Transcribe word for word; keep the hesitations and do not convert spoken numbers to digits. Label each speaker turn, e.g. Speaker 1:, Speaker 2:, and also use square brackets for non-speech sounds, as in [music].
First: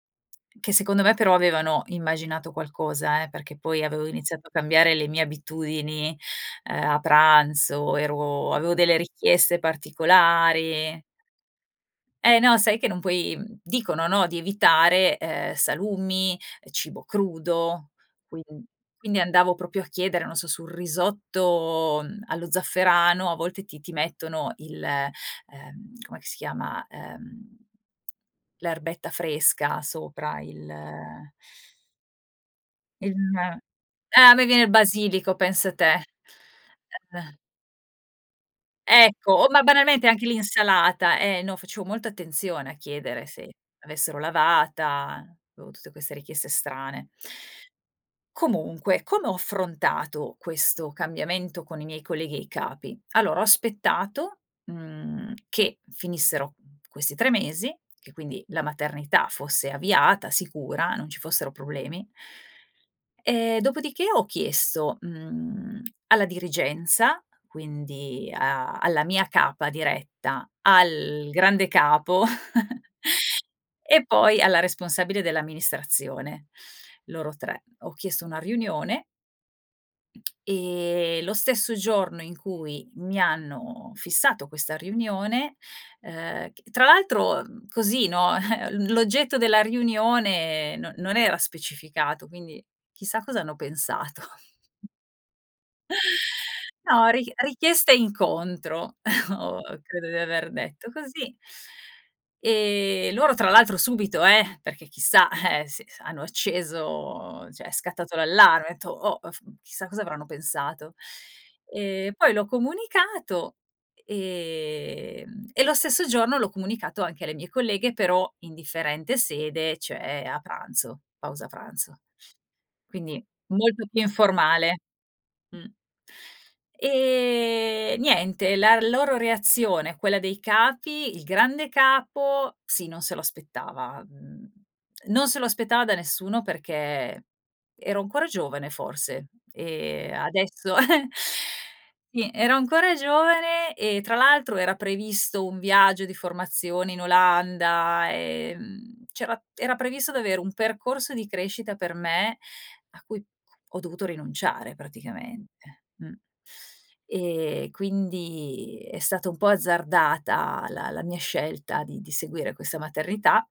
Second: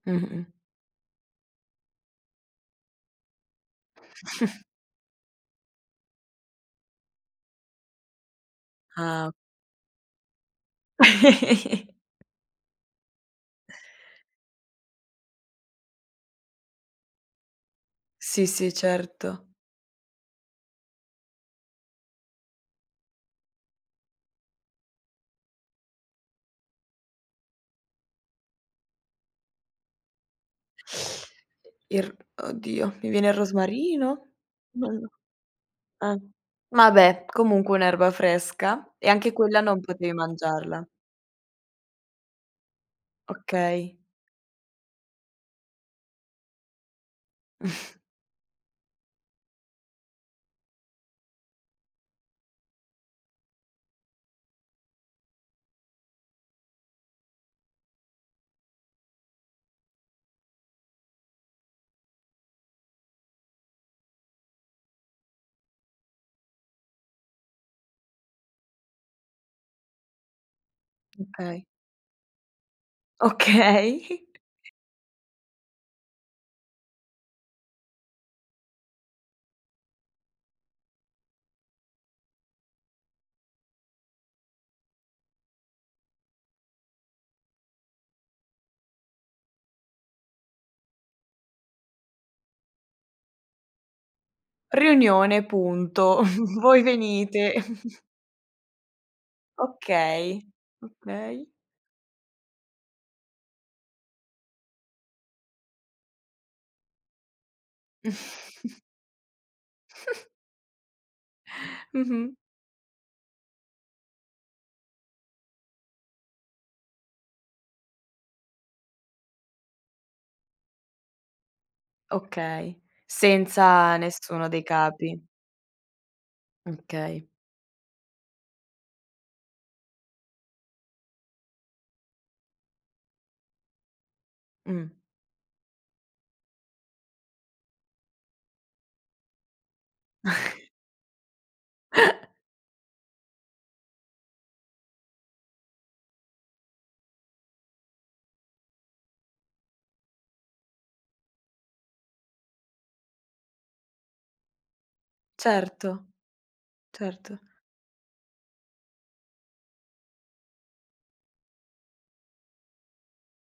Speaker 1: Mh-mh.
Speaker 2: Che secondo me però avevano immaginato qualcosa, eh, perché poi avevo iniziato a
Speaker 1: [snorts]
Speaker 2: cambiare le mie abitudini, uhm, a pranzo, ero avevo delle
Speaker 1: Ah o
Speaker 2: richieste particolari.
Speaker 1: [chuckles]
Speaker 2: E no sai che non puoi mhmm, dicono, no, di evitare, uhm, salumi, cibo crudo, quin
Speaker 1: Sì, sì,
Speaker 2: quindi
Speaker 1: certo.
Speaker 2: andavo proprio a chiedere, non so, sul risotto, mhmm, allo zafferano a volte ti ti mettono il, uhm, com'è che si chiama? Uhm, l'erbetta fresca sopra, il
Speaker 1: Il r oddio, mi
Speaker 2: il
Speaker 1: viene il
Speaker 2: ma ah,
Speaker 1: rosmarino?
Speaker 2: a me viene il
Speaker 1: Ma no
Speaker 2: basilico, pensa te,
Speaker 1: ehm, ma beh,
Speaker 2: eh.
Speaker 1: comunque un'erba fresca, e anche
Speaker 2: Ecco! O
Speaker 1: quella
Speaker 2: ma
Speaker 1: non
Speaker 2: banalmente
Speaker 1: potev
Speaker 2: anche
Speaker 1: mangiarla.
Speaker 2: l'insalata, e no, facevo molta attenzione a chiedere se
Speaker 1: Okay.
Speaker 2: l'avessero lavata, avevo tutte queste richieste strane.
Speaker 1: [snorts]
Speaker 2: Comunque, come ho affrontato questo cambiamento con i miei colleghi e i capi? Allora, ho aspettato, mhmm, che finissero questi tre mesi, che quindi la maternità fosse avviata, sicura, non ci fossero problemi. E dopodiché ho chiesto, mhmm, alla dirigenza, quindi a alla mia capa diretta,
Speaker 1: Mh,
Speaker 2: al
Speaker 1: kay.
Speaker 2: grande capo [chuckles] e
Speaker 1: Okay.
Speaker 2: poi alla
Speaker 1: [chuckles]
Speaker 2: responsabile dell'amministrazione, loro tre. Ho chiesto una riunione e lo stesso giorno in cui mi hanno fissato questa riunione, uhm, c tra l'altro, mhmm, così, no, [chuckles] l'oggetto della riunione non non era specificato, quindi chissà cos'hanno pensato? [chuckles]
Speaker 1: "Riunione, punto. [chuckles] Voi
Speaker 2: No, ric
Speaker 1: venite."
Speaker 2: richiesta
Speaker 1: [chuckles]
Speaker 2: incontro, [chuckles] o credo di
Speaker 1: Okay,
Speaker 2: aver detto così.
Speaker 1: okay.
Speaker 2: Ehm, loro tra l'altro subito, eh, perché chissà, eh, sì, se hanno acceso ceh è scattato l'allarme, ho
Speaker 1: [chuckles]
Speaker 2: detto: "Oh! Mhmm, chissà cosa avranno
Speaker 1: [giggles]
Speaker 2: pensato." Ehm,
Speaker 1: Mh-mh.
Speaker 2: poi l'ho comunicato, e ehm, e lo stesso giorno l'ho comunicato anche alle mie colleghe, però in differente sede cioè a pranzo, pausa pranzo.
Speaker 1: Okay,
Speaker 2: Quindi molto
Speaker 1: senza
Speaker 2: più
Speaker 1: nessuno dei
Speaker 2: informale,
Speaker 1: capi.
Speaker 2: mh.
Speaker 1: Mh, kay.
Speaker 2: Ehm, niente, la loro reazione, quella dei capi: il grande capo sì non se lo aspettava; mhmm,
Speaker 1: Mh.
Speaker 2: non se lo aspettava da nessuno perché ero ancora giovane forse e
Speaker 1: [chuckles]
Speaker 2: adesso [giggles] sì,
Speaker 1: [chuckles]
Speaker 2: ero ancora giovane e tra l'altro era previsto un viaggio di formazione in Olanda, ehm, c'era era previsto d'avere un percorso di crescita per me a cui ho dovuto rinunciare praticamente,
Speaker 1: Certo,
Speaker 2: mh.
Speaker 1: certo.
Speaker 2: Ehm, quindi è stata un po' azzardata la la mia scelta di di seguire questa maternità